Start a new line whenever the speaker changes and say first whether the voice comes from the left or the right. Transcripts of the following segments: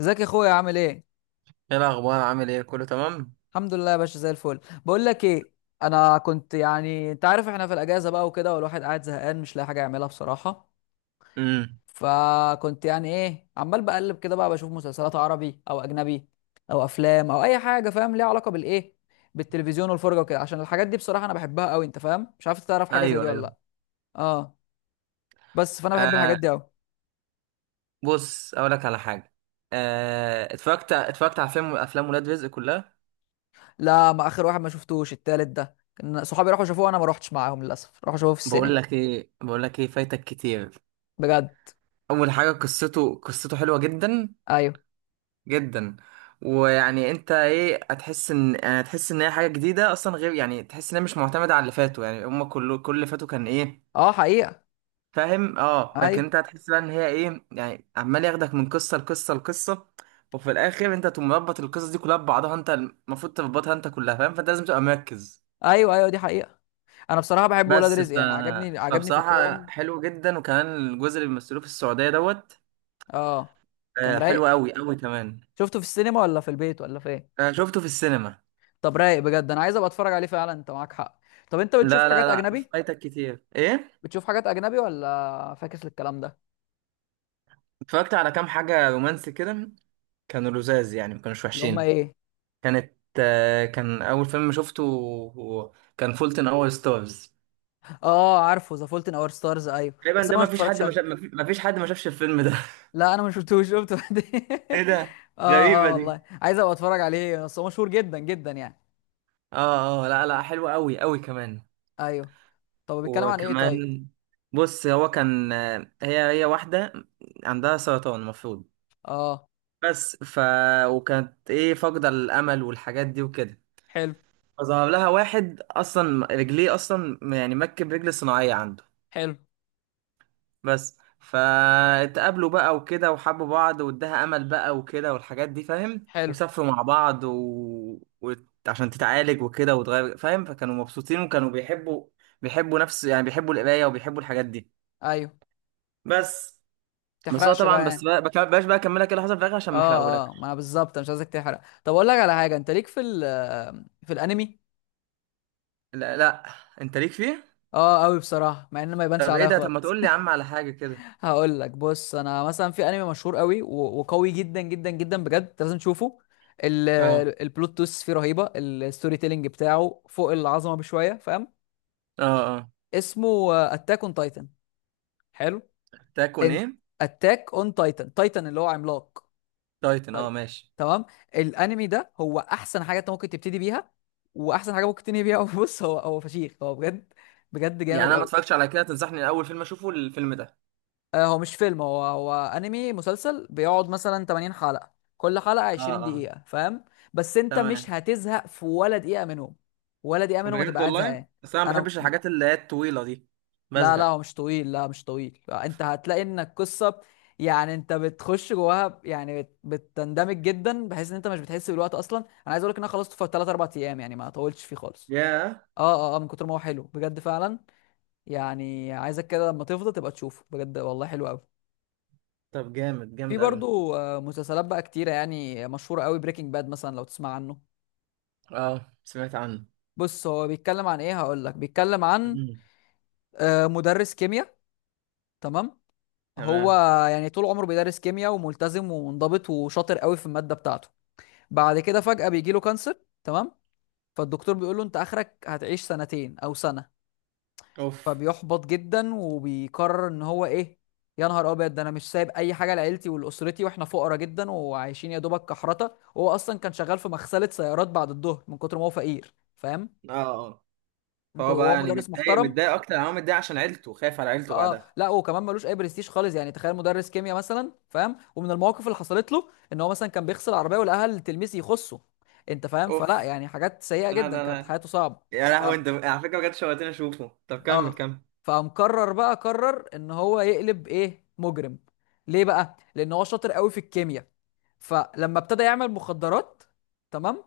left: ازيك يا اخويا؟ عامل ايه؟
right: ايه الاخبار؟ عامل ايه؟ كله تمام؟
left: الحمد لله يا باشا، زي الفل. بقول لك ايه، انا كنت، انت عارف، احنا في الاجازه بقى وكده، والواحد قاعد زهقان مش لاقي حاجه يعملها بصراحه.
right: امم.
left: فكنت يعني ايه عمال بقلب كده بقى، بشوف مسلسلات عربي او اجنبي او افلام او اي حاجه فاهم ليها علاقه بالتلفزيون والفرجه وكده، عشان الحاجات دي بصراحه انا بحبها قوي. انت فاهم؟ مش عارف، تعرف حاجه زي
right: ايوه،
left: دي ولا
right: ايوه.
left: لا؟ اه. بس فانا بحب
right: آه،
left: الحاجات دي قوي.
right: بص اقول لك على حاجه. آه، اتفرجت على افلام ولاد رزق كلها.
left: لا، ما اخر واحد ما شفتوش، التالت ده كان صحابي راحوا شافوه، انا ما روحتش معاهم للاسف، راحوا شافوه في
right: بقول
left: السينما.
right: لك ايه بقول لك ايه فايتك كتير.
left: بجد؟
right: اول حاجه قصته حلوه جدا
left: ايوه.
right: جدا. ويعني انت ايه؟ هتحس ان هي حاجه جديده اصلا، غير يعني تحس ان هي مش معتمده على اللي فاتوا، يعني هم كله كل اللي فاتوا كان ايه
left: اه حقيقة.
right: فاهم؟ اه، لكن
left: ايوه
right: انت هتحس بقى ان هي ايه، يعني عمال ياخدك من قصه لقصه لقصه. وفي الاخر انت تقوم مربط القصص دي كلها ببعضها، انت المفروض تربطها انت كلها فاهم، فانت لازم تبقى مركز.
left: ايوه ايوه، دي حقيقه. انا بصراحه بحب ولاد
right: بس ف...
left: رزق، يعني عجبني، عجبني
right: فبصراحه
left: فكرهم.
right: حلو جدا. وكمان الجزء اللي بيمثلوه في السعوديه دوت.
left: اه. كان
right: آه،
left: رايق.
right: حلو قوي قوي كمان.
left: شفته في السينما ولا في البيت ولا فين؟
right: آه، شفته في السينما.
left: طب رايق بجد، انا عايز ابقى اتفرج عليه فعلا، انت معاك حق. طب انت بتشوف
right: لا لا
left: حاجات
right: لا،
left: اجنبي؟
right: فايتك كتير ايه.
left: بتشوف حاجات اجنبي ولا فاكس للكلام ده؟
right: اتفرجت على كام حاجه رومانسي كده، كانوا لذاذ يعني، ما كانوش
left: اللي هم
right: وحشين.
left: ايه؟
right: كانت، آه، كان اول فيلم شفته كان فولتن اور ستارز.
left: اه، عارفه ذا فولت ان اور ستارز، ايوه،
right: تقريبا
left: بس
right: ده
left: انا
right: ما
left: ما
right: فيش
left: اتفرجتش
right: حد ما
left: عليه.
right: شاف ما فيش حد ما شافش الفيلم ده.
left: لا انا ما شفتوش، شفته بعدين.
right: ايه ده؟
left: اه
right: غريبة
left: اه والله،
right: دي.
left: عايز ابقى اتفرج عليه، بس هو مشهور جدا جدا يعني.
right: اه اه، لا لا، حلوة قوي قوي كمان.
left: ايوه. طب بيتكلم عن ايه طيب؟
right: وكمان بص، هو كان، هي واحدة عندها سرطان المفروض.
left: اه.
right: بس ف وكانت ايه، فاقدة الأمل والحاجات دي وكده.
left: حلو.
right: فظهر لها واحد أصلا رجليه أصلا يعني مركب رجل صناعية عنده.
left: حلو.
right: بس فاتقابلوا بقى وكده وحبوا بعض واداها امل بقى وكده والحاجات دي فاهم،
left: حلو.
right: وسافروا مع بعض و... عشان تتعالج وكده وتغير فاهم، فكانوا مبسوطين وكانوا بيحبوا، بيحبوا نفس يعني، بيحبوا القرايه وبيحبوا الحاجات دي.
left: ايوه.
right: بس. بس هو
left: تحرقش بقى
right: طبعا بس
left: يعني.
right: بقى بك- بلاش بقى اكملك ايه اللي حصل في الاخر عشان ما
left: اه
right: احرقهولك.
left: اه، ما انا بالظبط مش عايزك تحرق. طب اقول لك على حاجه، انت ليك في في الانمي؟
right: لا لا، انت ليك فيه.
left: اه قوي بصراحه، مع ان ما يبانش
right: طب ايه
left: عليا
right: ده، طب ما
left: خالص.
right: تقول لي يا عم على حاجه كده.
left: هقول لك، بص انا مثلا في انمي مشهور قوي وقوي جدا جدا جدا بجد، انت لازم تشوفه. ال-
right: اه
left: البلوت تويست فيه رهيبه، الستوري تيلينج بتاعه فوق العظمه بشويه، فاهم؟
right: اه اه.
left: اسمه اتاك اون تايتن. حلو.
right: تاكون
left: انت،
right: ايه؟
left: اتاك اون تايتن، تايتن اللي هو عملاق.
right: تايتن، اه، ماشي.
left: تمام. الانمي ده هو احسن حاجه انت ممكن تبتدي بيها، واحسن حاجه ممكن تنهي بيها. بص هو، فشيخ هو بجد، بجد
right: يعني
left: جامد
right: انا ما
left: قوي.
right: اتفرجتش على كده، تنصحني الاول فيلم اشوفه الفيلم ده؟
left: هو مش فيلم، هو انمي مسلسل بيقعد مثلا 80 حلقه، كل حلقه
right: اه
left: 20
right: اه.
left: دقيقه، فاهم؟ بس انت مش
right: تمام.
left: هتزهق في ولا دقيقه منهم، ولا دقيقه منهم هتبقى
right: بجد
left: قاعد
right: والله،
left: زهقان.
right: بس انا ما
left: انا،
right: بحبش الحاجات اللي هي الطويله دي،
left: لا لا،
right: بزهق.
left: هو مش طويل، لا مش طويل، انت هتلاقي ان القصه، يعني انت بتخش جواها بتندمج جدا، بحيث ان انت مش بتحس بالوقت اصلا. انا عايز اقول لك ان انا خلصته في 3 4 ايام، يعني ما طولتش فيه خالص.
right: ياه.
left: اه اه اه، من كتر ما هو حلو بجد فعلا، يعني عايزك كده لما تفضى تبقى تشوفه بجد والله، حلو قوي.
right: طب جامد
left: في
right: جامد قوي.
left: برضو مسلسلات بقى كتيره يعني مشهوره قوي، بريكنج باد مثلا لو تسمع عنه.
right: اه، سمعت عنه.
left: بص هو بيتكلم عن ايه، هقول لك بيتكلم عن
right: مم.
left: مدرس كيمياء. تمام. هو
right: تمام.
left: يعني طول عمره بيدرس كيمياء، وملتزم ومنضبط وشاطر قوي في المادة بتاعته. بعد كده فجأة بيجي له كانسر. تمام. فالدكتور بيقول له انت اخرك هتعيش سنتين او سنة.
right: اوف.
left: فبيحبط جدا وبيقرر ان هو ايه، يا نهار ابيض، ده انا مش سايب اي حاجة لعيلتي ولاسرتي، واحنا فقراء جدا وعايشين يا دوبك كحرطة. وهو اصلا كان شغال في مغسلة سيارات بعد الظهر من كتر ما هو فقير، فاهم؟
right: اه اه. فهو بقى
left: وهو
right: يعني
left: مدرس
right: متضايق،
left: محترم.
right: متضايق اكتر انا هو متضايق عشان عيلته، خايف على عيلته
left: اه،
right: بعدها.
left: لا وكمان ملوش اي برستيج خالص، يعني تخيل مدرس كيمياء مثلا، فاهم؟ ومن المواقف اللي حصلت له ان هو مثلا كان بيغسل العربيه والاهل تلميذ يخصه. انت فاهم؟ فلا
right: اوف.
left: يعني، حاجات سيئه
right: لا
left: جدا،
right: لا
left: كانت
right: لا.
left: حياته صعبه.
right: يا
left: ف...
right: لهوي انت على فكره بجد شوقتني اشوفه، طب كمل
left: اه،
right: كمل.
left: فمقرر بقى قرر ان هو يقلب ايه، مجرم. ليه بقى؟ لان هو شاطر قوي في الكيمياء. فلما ابتدى يعمل مخدرات، تمام،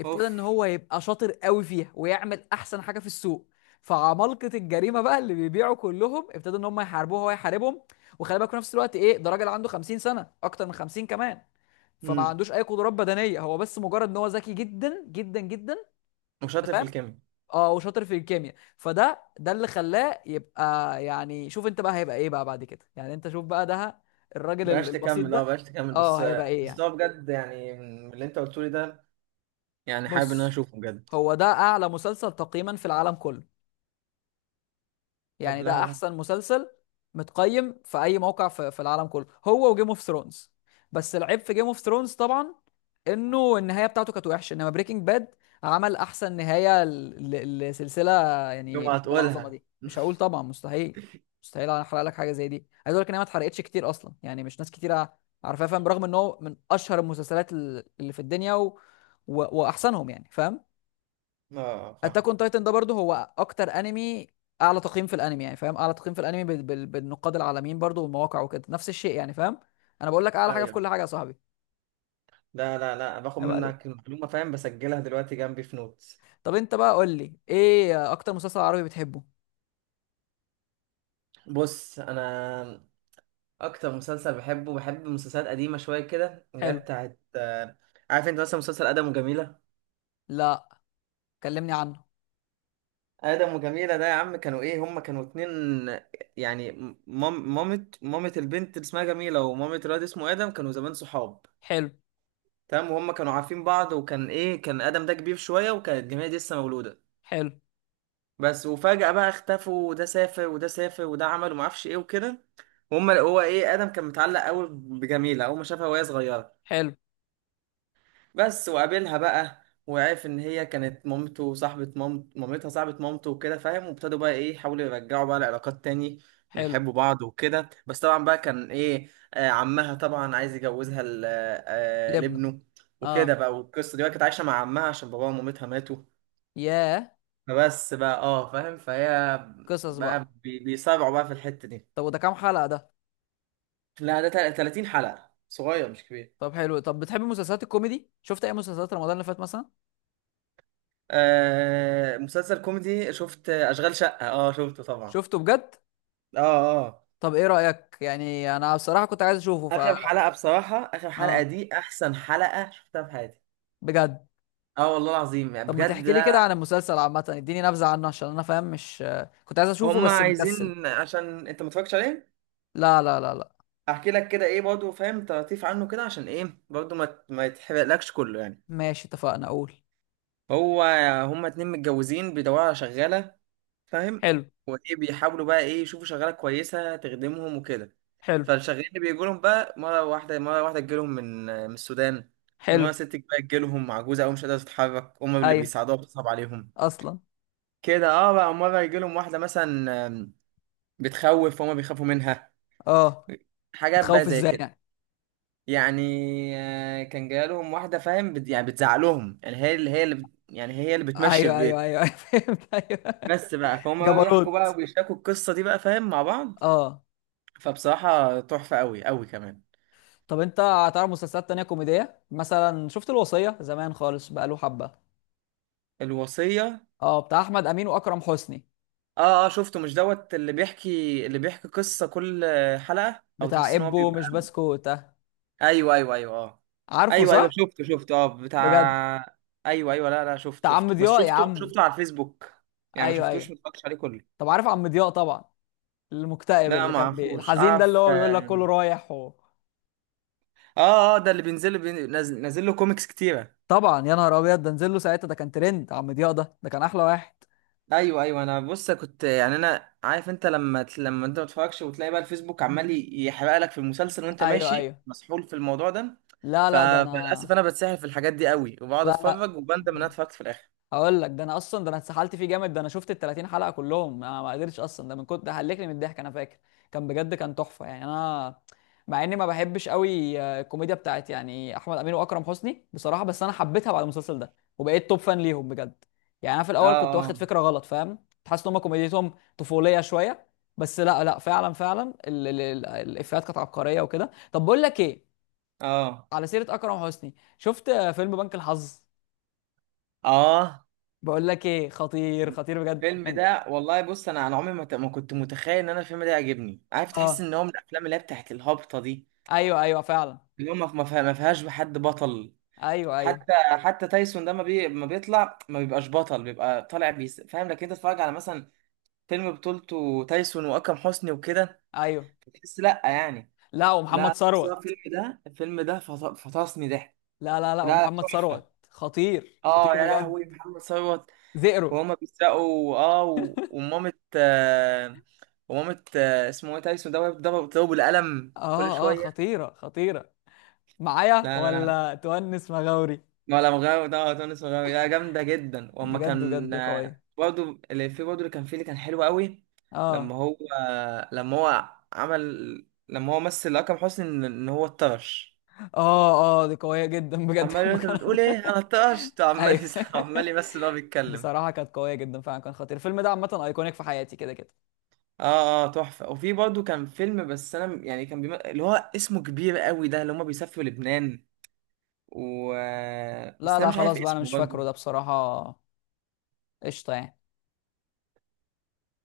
left: ابتدى ان
right: اوف.
left: هو يبقى شاطر قوي فيها ويعمل احسن حاجه في السوق. فعمالقه الجريمه بقى اللي بيبيعوا كلهم ابتدوا ان هم يحاربوه وهو يحاربهم. وخلي بالك في نفس الوقت، ايه ده، راجل عنده 50 سنه، اكتر من 50 كمان، فما
right: امم،
left: عندوش اي قدرات بدنيه، هو بس مجرد ان هو ذكي جدا جدا جدا. انت
right: وشاطر في
left: فاهم؟
right: الكيمياء.
left: اه، وشاطر في الكيمياء، ده اللي خلاه يبقى، يعني شوف انت بقى هيبقى ايه بقى بعد كده. يعني انت شوف بقى ده، الراجل
right: بلاش
left: البسيط
right: تكمل، اه
left: ده.
right: بلاش تكمل
left: اه
right: بس.
left: هيبقى ايه
right: بس
left: يعني.
right: هو بجد يعني من اللي انت قلته لي ده يعني حابب ان انا
left: بص
right: اشوفه بجد.
left: هو ده اعلى مسلسل تقييما في العالم كله،
right: طب
left: يعني
right: لا
left: ده
right: لا.
left: احسن مسلسل متقيم في اي موقع في العالم كله، هو وجيم اوف ثرونز. بس العيب في جيم اوف ثرونز طبعا انه النهايه بتاعته كانت وحشه، انما بريكنج باد عمل احسن نهايه لسلسله،
right: يوم
left: يعني بالعظمه
right: هتقولها.
left: دي مش هقول طبعا. مستحيل، مستحيل انا احرق لك حاجه زي دي. عايز اقول لك ان هي ما اتحرقتش كتير اصلا، يعني مش ناس كتير عارفاها، فاهم؟ برغم ان هو من اشهر المسلسلات اللي في الدنيا واحسنهم يعني، فاهم؟
right: اه
left: اتاك
right: فاهم.
left: اون تايتن ده برضه هو اكتر انمي، اعلى تقييم في الانمي يعني، فاهم؟ اعلى تقييم في الانمي بالنقاد العالميين برضه والمواقع وكده، نفس الشيء يعني، فاهم؟ انا بقول لك اعلى حاجه في
right: ايوه،
left: كل حاجه يا صاحبي.
right: لا لا لا، باخد
left: عيب عليك.
right: منك المعلومه فاهم، بسجلها دلوقتي جنبي في نوتس.
left: طب انت بقى قول لي ايه اكتر مسلسل عربي بتحبه؟
right: بص انا، اكتر مسلسل بحبه، بحب مسلسلات قديمه شويه كده اللي هي
left: حلو.
right: بتاعت عارف انت مثلا مسلسل ادم وجميله؟
left: لا كلمني عنه.
right: ادم وجميله ده يا عم، كانوا ايه، هم كانوا اتنين يعني، مامة البنت اللي اسمها جميله ومامة الواد اسمه ادم، كانوا زمان صحاب.
left: حلو.
right: تمام، وهم كانوا عارفين بعض، وكان ايه، كان ادم ده كبير شويه وكانت جميله دي لسه مولوده
left: حلو.
right: بس. وفجأة بقى اختفوا، وده سافر وده سافر وده عمل وما اعرفش ايه وكده. وهم، هو ايه، ادم كان متعلق قوي بجميلة اول ما شافها وهي صغيرة
left: حلو.
right: بس. وقابلها بقى وعرف ان هي كانت مامته، وصاحبة مامت، مامتها صاحبة مامته وكده فاهم، وابتدوا بقى ايه يحاولوا يرجعوا بقى العلاقات تاني
left: حلو.
right: ويحبوا بعض وكده. بس طبعا بقى كان ايه، آه، عمها طبعا عايز يجوزها
left: لبنى.
right: لابنه. وكده
left: اه.
right: بقى، والقصة دي بقى كانت عايشة مع عمها عشان باباها ومامتها ماتوا.
left: ياه.
right: فبس بقى اه فاهم، فهي
left: قصص بقى.
right: بقى بيصارعوا بقى في الحتة دي.
left: طب وده كام حلقه ده؟
right: لا ده 30 حلقة، صغير مش كبير.
left: طب حلو، طب بتحب مسلسلات الكوميدي؟ شفت اي مسلسلات رمضان اللي فات مثلا؟
right: آه مسلسل كوميدي، شفت أشغال شقة؟ اه شفته طبعا.
left: شفته بجد؟
right: اه اه.
left: طب ايه رايك؟ يعني انا بصراحه كنت عايز اشوفه. ف،
right: آخر حلقة بصراحة، آخر حلقة
left: اه.
right: دي أحسن حلقة شفتها في حياتي.
left: بجد؟
right: اه والله العظيم، يعني
left: طب ما
right: بجد
left: تحكي لي كده عن
right: لا.
left: المسلسل عامة، اديني نبذة عنه، عشان انا فاهم مش، كنت عايز اشوفه
right: هم
left: بس مكسل.
right: عايزين عشان انت ما اتفرجتش عليه
left: لا لا لا لا.
right: احكي لك كده ايه برضه فاهم، تلطيف عنه كده عشان ايه برضه ما يتحرقلكش كله يعني.
left: ماشي اتفقنا، اقول.
right: هو هما اتنين متجوزين بيدوروا على شغالة فاهم،
left: حلو.
right: وايه بيحاولوا بقى ايه يشوفوا شغاله كويسه تخدمهم وكده.
left: حلو.
right: فالشغالين اللي بيجوا لهم بقى، مره واحده مره واحده تجيلهم من السودان،
left: حلو.
right: مره ست بقى تجيلهم عجوزه او مش قادره تتحرك هم اللي
left: ايوه.
right: بيساعدوها بتصعب عليهم
left: اصلا.
right: كده اه، بقى مره يجيلهم واحده مثلا بتخوف، فهم بيخافوا منها.
left: اه.
right: حاجات
left: بتخوف
right: بقى زي
left: ازاي
right: كده،
left: يعني؟
right: يعني آه، كان جالهم واحده فاهم بت... يعني بتزعق لهم يعني، هي اللي، هي اللي بت... يعني هي اللي بتمشي
left: ايوه ايوه
right: البيت
left: ايوه. أيوة، فهمت، ايوه.
right: بس بقى. فهم بقى بيحكوا بقى
left: جبروت.
right: وبيشاركوا القصه دي بقى فاهم مع بعض.
left: اه.
right: فبصراحة تحفة قوي قوي كمان.
left: طب انت هتعرف مسلسلات تانية كوميدية؟ مثلا شفت الوصية زمان، خالص بقاله حبة.
right: الوصية،
left: اه، بتاع احمد امين واكرم حسني.
right: اه اه شفته، مش دوت اللي بيحكي، اللي بيحكي قصة كل حلقة، او
left: بتاع
right: تحس ان هو
left: ابو
right: بيبقى؟
left: مش بسكوت
right: ايوه ايوه ايوه اه.
left: عارفه،
right: ايوه ايوه
left: صح؟
right: شفته شفته اه بتاع.
left: بجد.
right: ايوه ايوه، لا لا شفت
left: بتاع عم
right: شفته بس،
left: ضياء يا
right: شفته
left: عم.
right: شفته على الفيسبوك يعني، ما
left: ايوه
right: شفتوش،
left: ايوه.
right: ما اتفرجتش عليه كله.
left: طب عارف عم ضياء طبعا، المكتئب
right: لا
left: اللي
right: ما
left: كان
right: اعرفوش،
left: الحزين ده، اللي
right: اعرف
left: هو بيقول لك
right: اه
left: كله رايح
right: اه. آه، ده اللي نازل نازل له كوميكس كتيرة.
left: طبعا، يا نهار ابيض، ده نزل له ساعتها، ده كان ترند عم ضياء ده، ده كان احلى واحد.
right: ايوه ايوه انا بص كنت يعني، انا عارف انت لما لما انت ما تتفرجش وتلاقي بقى الفيسبوك عمال يحرق لك في المسلسل وانت
left: ايوه
right: ماشي
left: ايوه.
right: مسحول في الموضوع ده.
left: لا
right: ف...
left: لا، ده
right: فللاسف
left: انا.
right: انا بتسحل في الحاجات دي قوي، وبقعد
left: لا لا،
right: اتفرج وبندم ان انا اتفرجت في الاخر.
left: هقول لك، ده انا اصلا، ده انا اتسحلت فيه جامد، ده انا شفت ال 30 حلقه كلهم، انا ما قدرتش اصلا، ده من كنت، ده هلكني من الضحك، انا فاكر كان بجد، كان تحفه، يعني انا، مع اني ما بحبش قوي الكوميديا بتاعت يعني احمد امين واكرم حسني بصراحه، بس انا حبيتها بعد المسلسل ده، وبقيت توب فان ليهم بجد. يعني انا في الاول كنت واخد
right: اه
left: فكره غلط، فاهم؟ كنت حاسس ان هم كوميديتهم طفوليه شويه، بس لا لا، فعلا فعلا ال ال ال الافيهات كانت عبقريه وكده. طب بقول لك ايه،
right: اه
left: على سيره اكرم حسني، شفت فيلم بنك الحظ؟
right: اه.
left: بقول لك ايه، خطير خطير بجد
right: الفيلم
left: من.
right: ده والله، بص انا انا عمري ما ما كنت متخيل ان انا الفيلم ده يعجبني، عارف، تحس
left: اه.
right: ان هو من الافلام اللي هي بتاعت الهابطه دي،
left: ايوه ايوه فعلا.
right: اللي هو ما فيهاش حد بطل
left: ايوه ايوه
right: حتى. تايسون ده ما بيطلع، ما بيبقاش بطل، بيبقى طالع بيس فاهم، لكن انت تتفرج على مثلا فيلم بطولته تايسون واكرم حسني وكده،
left: ايوه،
right: تحس لا يعني.
left: لا ومحمد
right: لا، بس هو
left: ثروت.
right: الفيلم ده، فطسني ضحك.
left: لا لا لا،
right: لا لا
left: ومحمد ثروت
right: تحفه.
left: خطير
right: اه
left: خطير
right: يا
left: بجد.
right: لهوي محمد ثروت،
left: زئرو.
right: وهما بيسرقوا اه، ومامة آه، اسمه ايه تايسون ده، وهي بتضربه، بتضربه بالقلم كل
left: اه اه،
right: شويه.
left: خطيره خطيره. معايا
right: لا لا،
left: ولا تونس مغاوري؟
right: ولا مغاوي ده، اه تونس مغاوي، لا جامده جدا. واما
left: بجد
right: كان
left: بجد
right: آه،
left: قويه.
right: برضه اللي في، برضه اللي كان فيه، اللي كان حلو قوي لما
left: اه
right: هو، لما هو عمل لما هو مثل اكرم حسني ان هو اتطرش،
left: اه اه، دي قويه جدا بجد.
right: عمال يقول،
left: لما
right: انت
left: كانت،
right: بتقول ايه، انا اتطرشت، عمال عمال
left: ايوه.
right: يمثل وهو بيتكلم.
left: بصراحه كانت قويه جدا فعلا، كان خطير الفيلم ده عامه، ايكونيك في حياتي كده كده.
right: اه اه تحفه. وفي برضه كان فيلم، بس انا يعني كان اللي هو اسمه كبير قوي ده، اللي هما بيسافروا لبنان، و آه، بس
left: لا
right: انا
left: لا،
right: مش عارف
left: خلاص بقى انا
right: اسمه
left: مش فاكره ده
right: برضه.
left: بصراحه. قشطه يعني.